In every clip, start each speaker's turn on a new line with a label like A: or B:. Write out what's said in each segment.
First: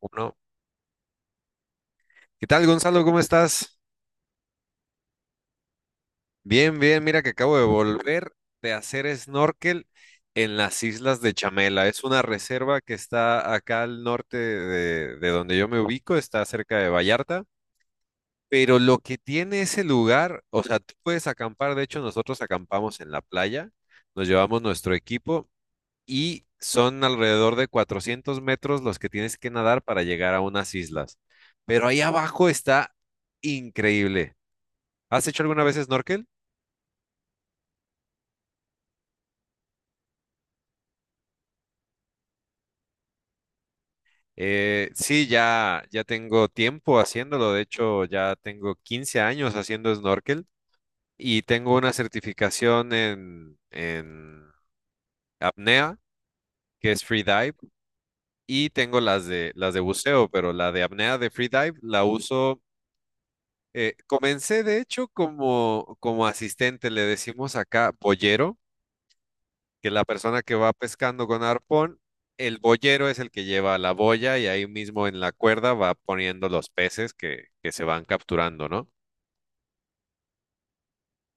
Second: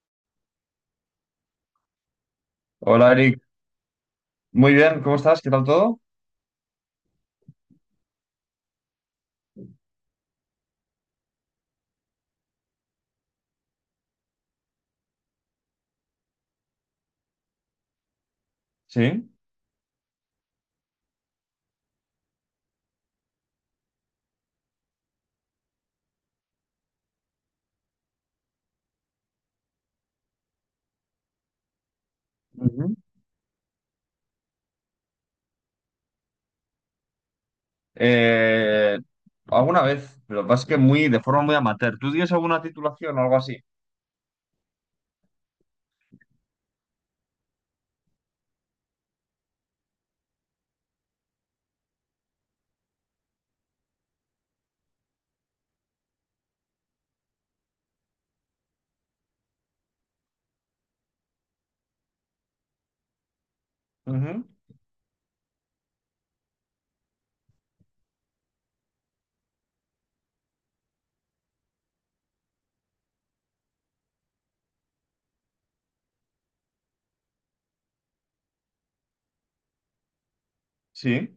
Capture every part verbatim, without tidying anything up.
A: Uno. ¿Qué tal, Gonzalo?
B: Hola
A: ¿Cómo
B: Eric,
A: estás?
B: muy bien, ¿cómo estás? ¿Qué tal todo?
A: Bien, bien. Mira que acabo de volver de hacer snorkel en las islas de Chamela. Es una reserva que está acá al norte de, de donde yo me ubico, está cerca de Vallarta. Pero lo que
B: Sí.
A: tiene ese lugar, o sea, tú puedes acampar. De hecho, nosotros acampamos en la playa, nos llevamos nuestro equipo y son alrededor de cuatrocientos metros los que tienes que nadar para llegar a unas islas. Pero ahí abajo está
B: Ujú.
A: increíble. ¿Has hecho alguna vez snorkel?
B: Eh, Alguna vez, pero lo que pasa es que muy, de forma muy amateur. ¿Tú tienes alguna titulación o algo así?
A: Eh, sí, ya, ya tengo tiempo haciéndolo. De hecho, ya tengo quince años haciendo snorkel y tengo una certificación en, en apnea, que es free dive, y tengo las de, las de buceo, pero la de apnea de free dive la uso. Eh,
B: Ujú.
A: comencé, de hecho, como, como asistente, le decimos acá boyero que la persona que va pescando con arpón, el boyero es el que lleva la boya y ahí mismo en la cuerda va poniendo los peces que, que se van capturando, ¿no?
B: Sí.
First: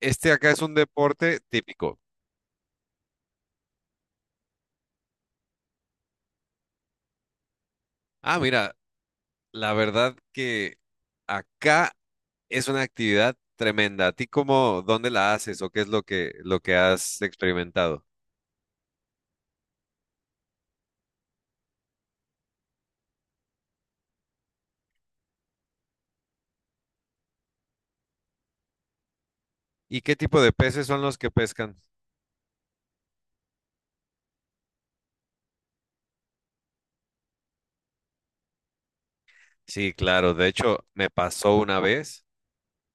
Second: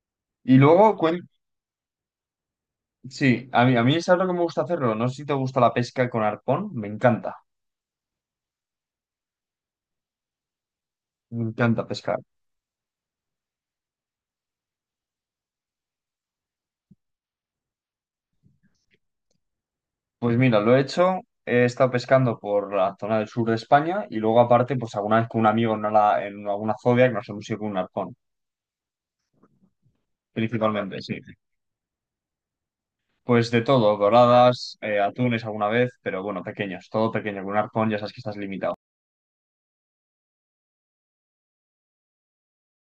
A: Este acá
B: Y
A: es un
B: luego, cuen-
A: deporte típico.
B: sí, a mí, a mí es algo que me gusta hacerlo. No sé si te gusta la pesca con arpón, me encanta,
A: Ah, mira, la verdad que
B: me encanta
A: acá
B: pescar.
A: es una actividad tremenda. ¿A ti cómo, dónde la haces o qué es lo que, lo que has experimentado?
B: Pues mira, lo he hecho, he estado pescando por la zona del sur de España y luego aparte, pues alguna vez con un amigo en, una- en alguna zodia que nos hemos ido con un arpón,
A: ¿Y qué tipo de peces
B: principalmente,
A: son
B: sí.
A: los que pescan?
B: Pues de todo, doradas, eh, atunes alguna vez, pero bueno, pequeños, todo pequeño, con un arpón ya sabes que estás limitado.
A: Sí, claro. De hecho, me pasó una vez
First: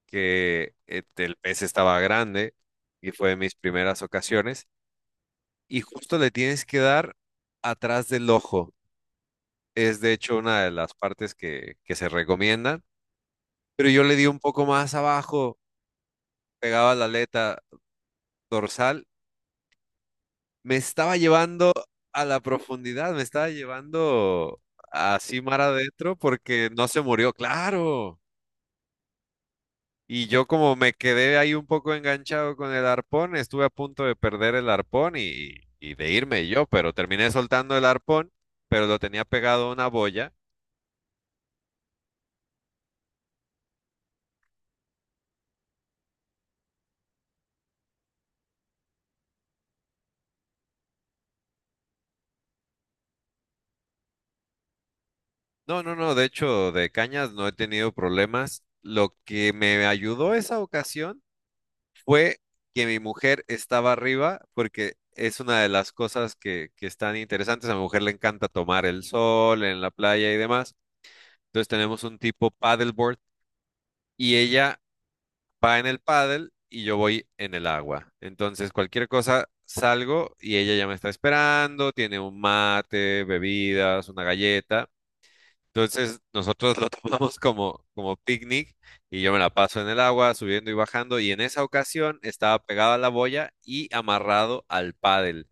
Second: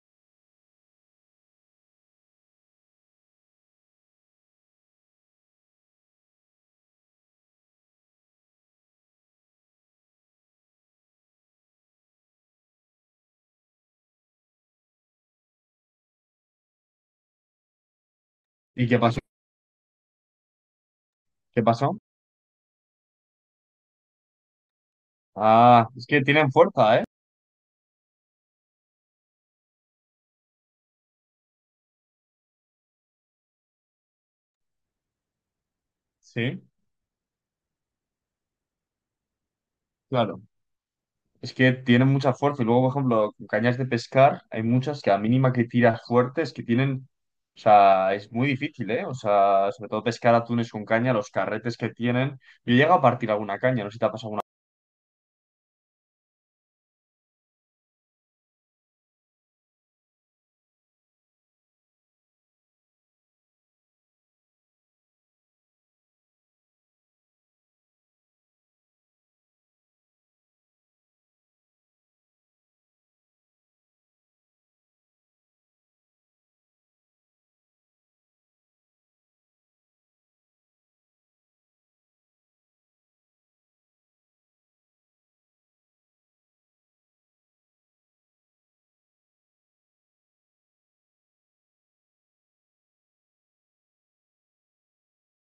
A: que eh, el pez estaba grande y fue de mis primeras ocasiones. Y justo le tienes que dar atrás del ojo. Es de hecho una de las partes que, que se recomiendan. Pero yo le di un poco más abajo, pegaba la aleta
B: ¿Y qué
A: dorsal.
B: pasó?
A: Me estaba
B: ¿Qué
A: llevando
B: pasó?
A: a la profundidad, me estaba llevando así mar
B: Ah, es
A: adentro
B: que tienen
A: porque no se
B: fuerza, ¿eh?
A: murió, claro. Y yo como me quedé ahí un poco enganchado con el arpón, estuve a punto de perder el arpón y, y de irme
B: Sí,
A: yo, pero terminé soltando el arpón, pero lo tenía pegado a una boya.
B: claro. Es que tienen mucha fuerza y luego, por ejemplo, con cañas de pescar hay muchas que a mínima que tiras fuerte es que tienen, o sea, es muy difícil, ¿eh? O sea, sobre todo pescar atunes con caña, los carretes que tienen. Yo llego a partir alguna caña, no sé si te ha pasado alguna.
A: No, no, no, de hecho, de cañas no he tenido problemas. Lo que me ayudó esa ocasión fue que mi mujer estaba arriba, porque es una de las cosas que, que están interesantes. A mi mujer le encanta tomar el sol en la playa y demás. Entonces tenemos un tipo paddleboard y ella va en el paddle y yo voy en el agua. Entonces, cualquier cosa, salgo y ella ya me está esperando, tiene un mate, bebidas, una galleta. Entonces, nosotros lo tomamos como, como picnic y yo me la paso en el agua, subiendo y bajando. Y en esa ocasión estaba pegado a la boya y amarrado al paddle.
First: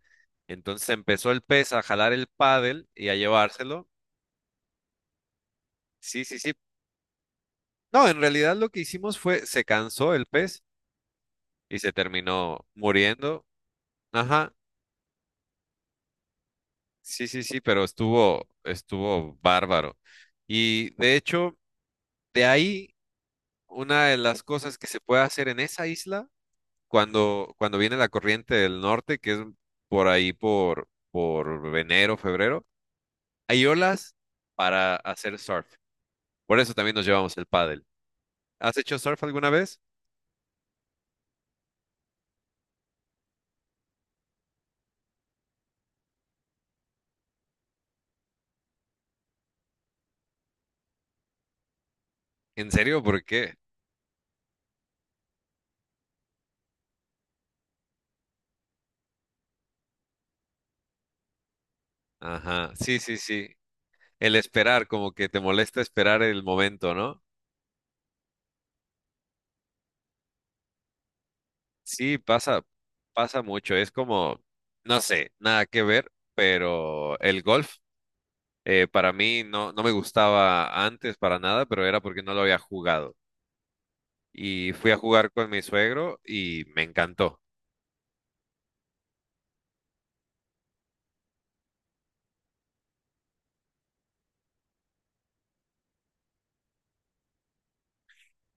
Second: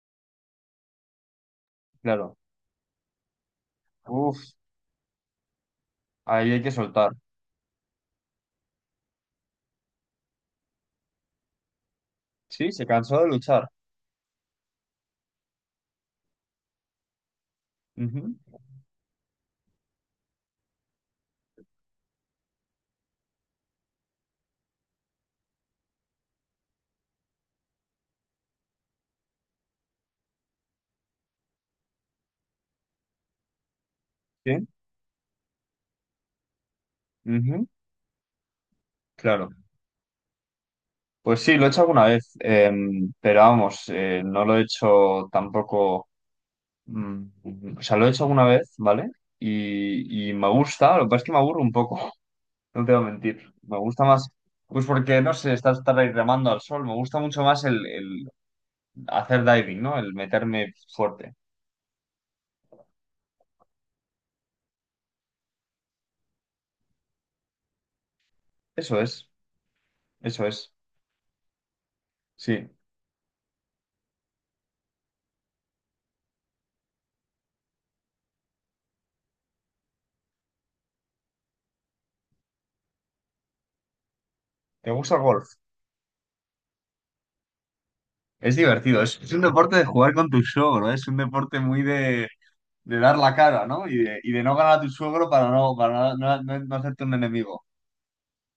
A: Entonces empezó el pez a jalar el
B: Claro.
A: paddle y a llevárselo.
B: Uf,
A: Sí, sí, sí.
B: ahí hay que soltar.
A: No, en realidad lo que hicimos fue, se cansó el pez y se terminó
B: Sí, se cansó de
A: muriendo.
B: luchar.
A: Ajá. Sí, sí, sí, pero
B: Ujú.
A: estuvo, estuvo bárbaro. Y de hecho, de ahí, una de las cosas que se puede hacer en esa isla, cuando, cuando viene la corriente del norte, que es por ahí por, por enero, febrero, hay olas
B: Sí.
A: para hacer surf. Por eso también nos llevamos el
B: Ujú.
A: pádel. ¿Has hecho surf alguna
B: Claro.
A: vez?
B: Pues sí, lo he hecho alguna vez, eh, pero vamos, eh, no lo he hecho tampoco, mm, o sea, lo he hecho alguna vez, ¿vale? Y, y me gusta, lo que pasa es que me aburro un poco.
A: ¿En
B: No te
A: serio?
B: voy a
A: ¿Por
B: mentir,
A: qué?
B: me gusta más, pues porque, no sé, estás estar ahí remando al sol, me gusta mucho más el, el hacer diving, ¿no? El meterme fuerte.
A: Ajá, sí, sí, sí. El esperar, como que te molesta esperar el momento, ¿no?
B: Eso es, eso es,
A: Sí, pasa,
B: sí.
A: pasa mucho. Es como, no sé, nada que ver, pero el golf eh, para mí no, no me gustaba antes para nada, pero era porque no lo había jugado. Y fui
B: ¿Te
A: a
B: gusta el
A: jugar con
B: golf?
A: mi suegro y me encantó.
B: Es divertido, es, es un deporte de jugar con tu show, ¿no? Es un deporte muy de... de dar la cara, ¿no? Y de, y de no ganar a tu suegro para no, para no, no- no no hacerte un enemigo.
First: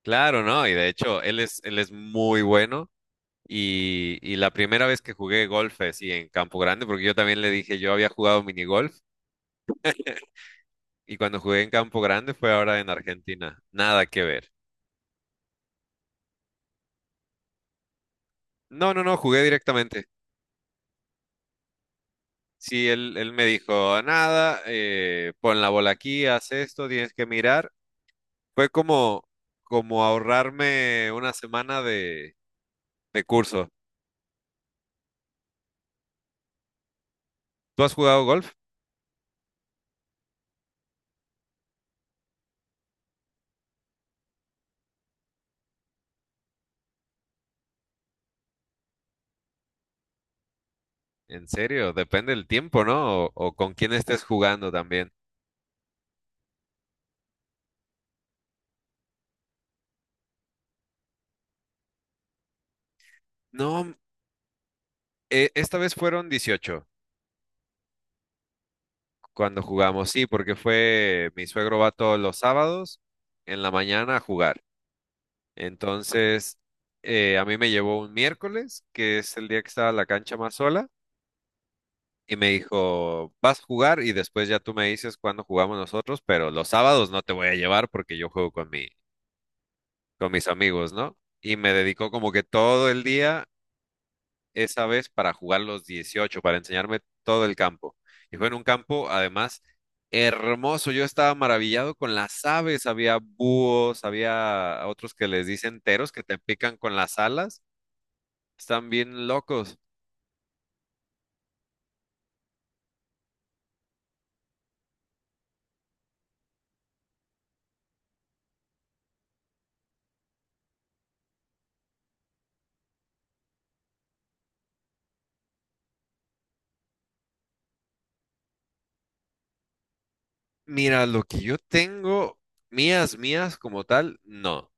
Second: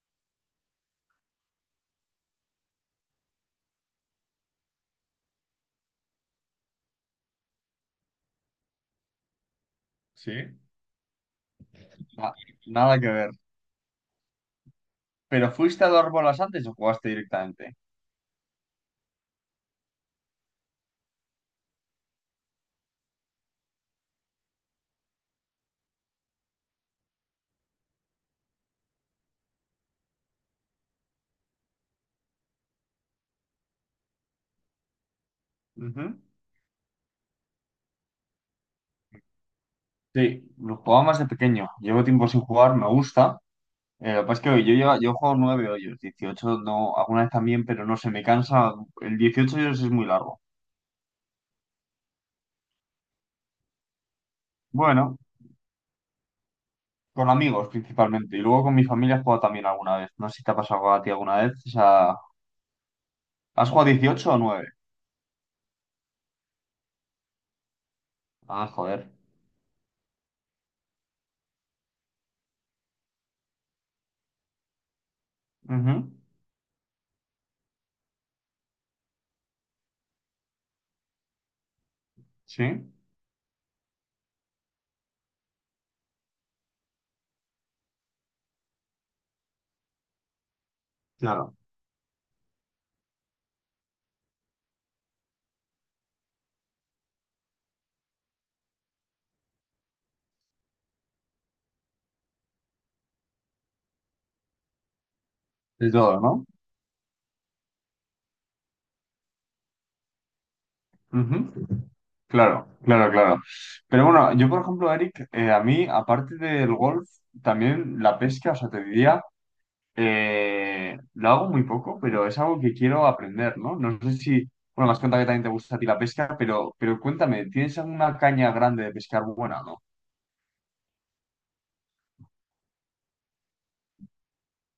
A: Claro, ¿no? Y de hecho, él es, él es muy bueno. Y, y la primera vez que jugué golf así en Campo Grande, porque yo también le dije, yo había jugado minigolf
B: Sí.
A: y cuando jugué en Campo Grande
B: Na-
A: fue ahora en
B: nada que ver.
A: Argentina. Nada que ver.
B: ¿Pero fuiste a dos bolas antes o jugaste directamente?
A: No, no, no, jugué directamente. Sí, él, él me dijo, nada, eh, pon la bola aquí, haz esto, tienes que mirar. Fue como, como ahorrarme una semana de, de curso.
B: Ujú.
A: ¿Tú has jugado golf?
B: Sí, lo jugaba más de pequeño. Llevo tiempo sin jugar, me gusta. Eh, lo que pasa es que yo, lleva, yo juego nueve hoyos, dieciocho no, alguna vez también, pero no sé, me cansa. El dieciocho hoyos es muy largo.
A: En serio, depende del tiempo, ¿no? O, o con quién estés jugando también.
B: Bueno, con amigos principalmente. Y luego con mi familia he jugado también alguna vez. No sé si te ha pasado a ti alguna vez. O sea,
A: No,
B: ¿has jugado
A: mm,
B: dieciocho o nueve?
A: eh, esta vez fueron dieciocho
B: Ah, joder.
A: cuando jugamos, sí, porque fue, mi suegro va todos los sábados en la mañana a jugar.
B: Ujú.
A: Entonces, eh, a mí me llevó un miércoles, que es el día que estaba la cancha más sola. Y me
B: Sí,
A: dijo, vas a jugar y después ya tú me dices cuándo jugamos nosotros, pero los sábados no te voy a llevar porque yo juego con mi, con mis amigos, ¿no? Y
B: claro,
A: me dedicó como que todo el día esa vez para jugar los dieciocho para enseñarme todo el campo. Y fue en un campo, además, hermoso. Yo estaba maravillado con las aves. Había búhos, había otros que les dicen
B: de
A: teros
B: todo,
A: que te
B: ¿no?
A: pican con las alas. Están bien locos.
B: Ujú. Claro, claro, claro. Pero bueno, yo por ejemplo, Eric, eh, a mí, aparte del golf, también la pesca, o sea, te diría, eh, lo hago muy poco, pero es algo que quiero aprender, ¿no? No sé si, bueno, me has contado que también te gusta a ti la pesca, pero, pero cuéntame, ¿tienes alguna caña grande de pescar buena o no?
A: Mira, lo que yo tengo, mías, mías como tal, no.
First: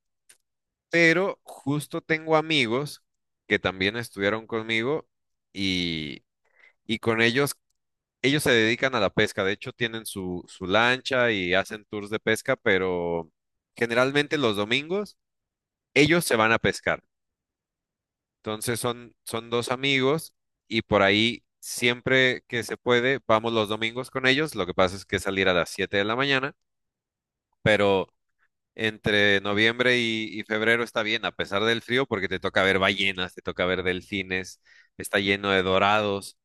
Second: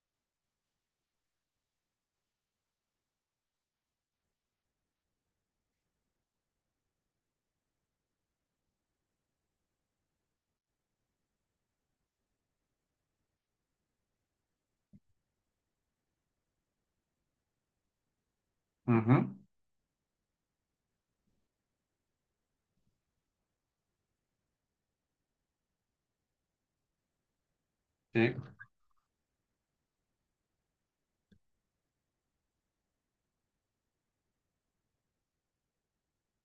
A: Pero justo tengo amigos que también estudiaron conmigo y, y con ellos, ellos se dedican a la pesca, de hecho tienen su, su lancha y hacen tours de pesca, pero generalmente los domingos ellos se van a pescar. Entonces son,
B: Ujú.
A: son dos amigos y por ahí siempre que se puede, vamos los domingos con ellos, lo que pasa es que salir a las siete de la mañana, pero...
B: Sí.
A: entre noviembre y, y febrero está bien, a pesar del frío, porque te toca ver ballenas, te toca ver delfines, está lleno de dorados.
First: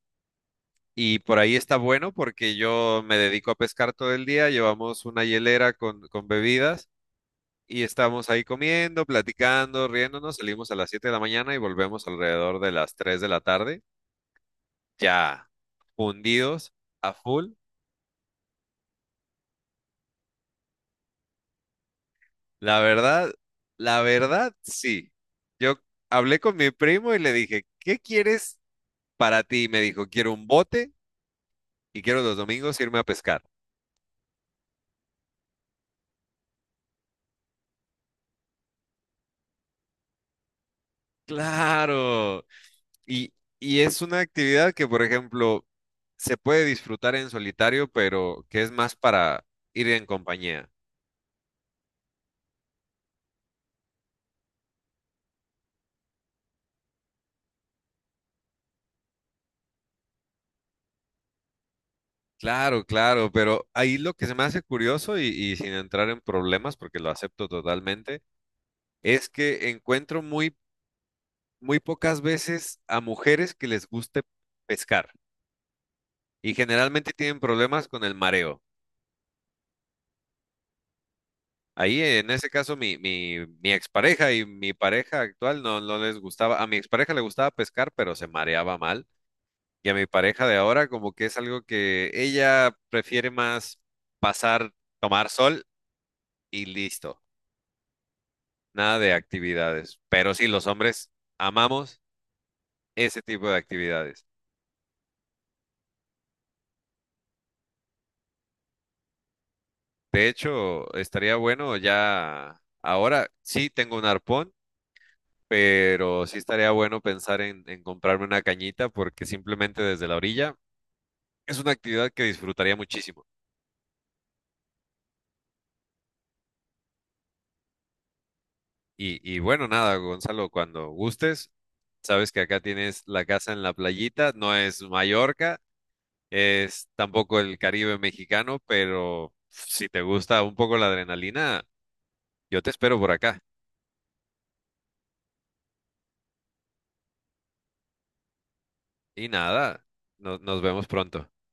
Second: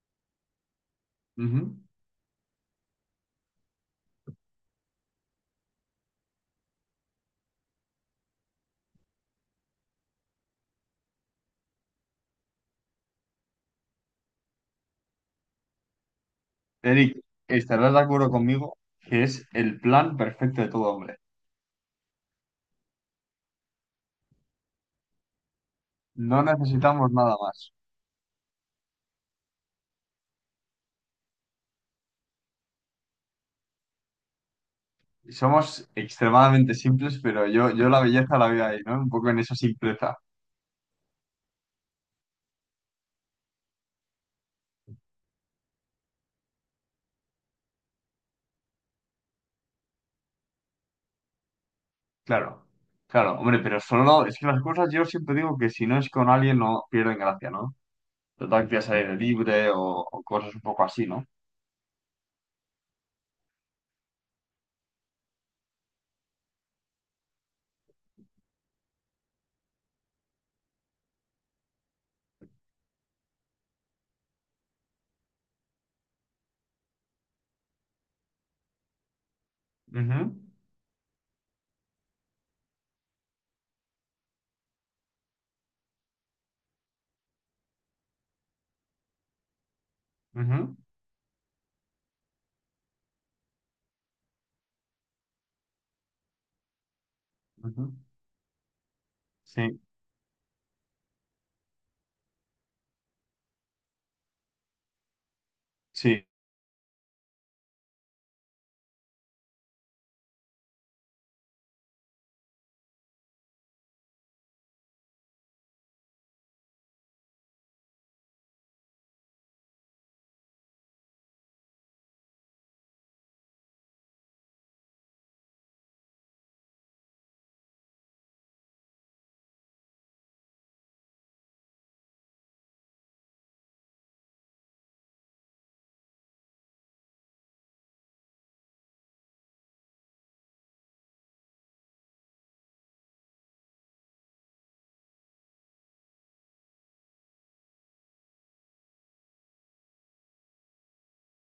A: Y por ahí
B: Ujú.
A: está bueno porque yo me dedico a pescar todo el día, llevamos una hielera con, con bebidas y estamos ahí comiendo, platicando, riéndonos, salimos a las siete de la mañana y volvemos alrededor de las tres de la tarde, ya fundidos a
B: Eric,
A: full.
B: estarás de acuerdo conmigo que es el plan perfecto de todo hombre.
A: La verdad, la verdad, sí. Yo hablé
B: No
A: con mi
B: necesitamos
A: primo y le
B: nada
A: dije,
B: más.
A: ¿qué quieres para ti? Me dijo, quiero un bote y quiero los domingos irme a pescar.
B: Somos extremadamente simples, pero yo, yo la belleza la veo ahí, ¿no? Un poco en esa simpleza.
A: Claro. Y, y es una actividad que, por ejemplo, se puede disfrutar en solitario, pero que es más para ir en compañía.
B: Claro, claro, hombre, pero solo es que las cosas yo siempre digo que si no es con alguien no pierden gracia, ¿no? Total que al aire libre o, o cosas un poco así, ¿no?
A: Claro, claro, pero ahí lo que se me hace curioso y, y sin entrar en problemas, porque lo acepto totalmente, es que encuentro muy, muy pocas veces a mujeres que les guste pescar y generalmente tienen problemas con el mareo.
B: Ujú,
A: Ahí, en ese caso, mi, mi, mi expareja y mi pareja actual no, no les gustaba. A mi expareja le gustaba pescar, pero se mareaba mal. Y a mi pareja de
B: ujú,
A: ahora, como que es algo que ella prefiere más pasar, tomar sol y listo.
B: ujú.
A: Nada de
B: Sí,
A: actividades. Pero sí, los hombres amamos ese tipo de actividades.
B: sí.
A: De hecho, estaría bueno ya ahora, sí tengo un arpón. Pero sí estaría bueno pensar en, en comprarme una cañita porque simplemente desde la orilla es una actividad que disfrutaría muchísimo. Y, y bueno, nada, Gonzalo, cuando gustes, sabes que acá tienes la casa en la playita, no es Mallorca, es tampoco el Caribe mexicano, pero si te gusta un poco la adrenalina, yo te espero por acá. Y nada, no- nos vemos pronto.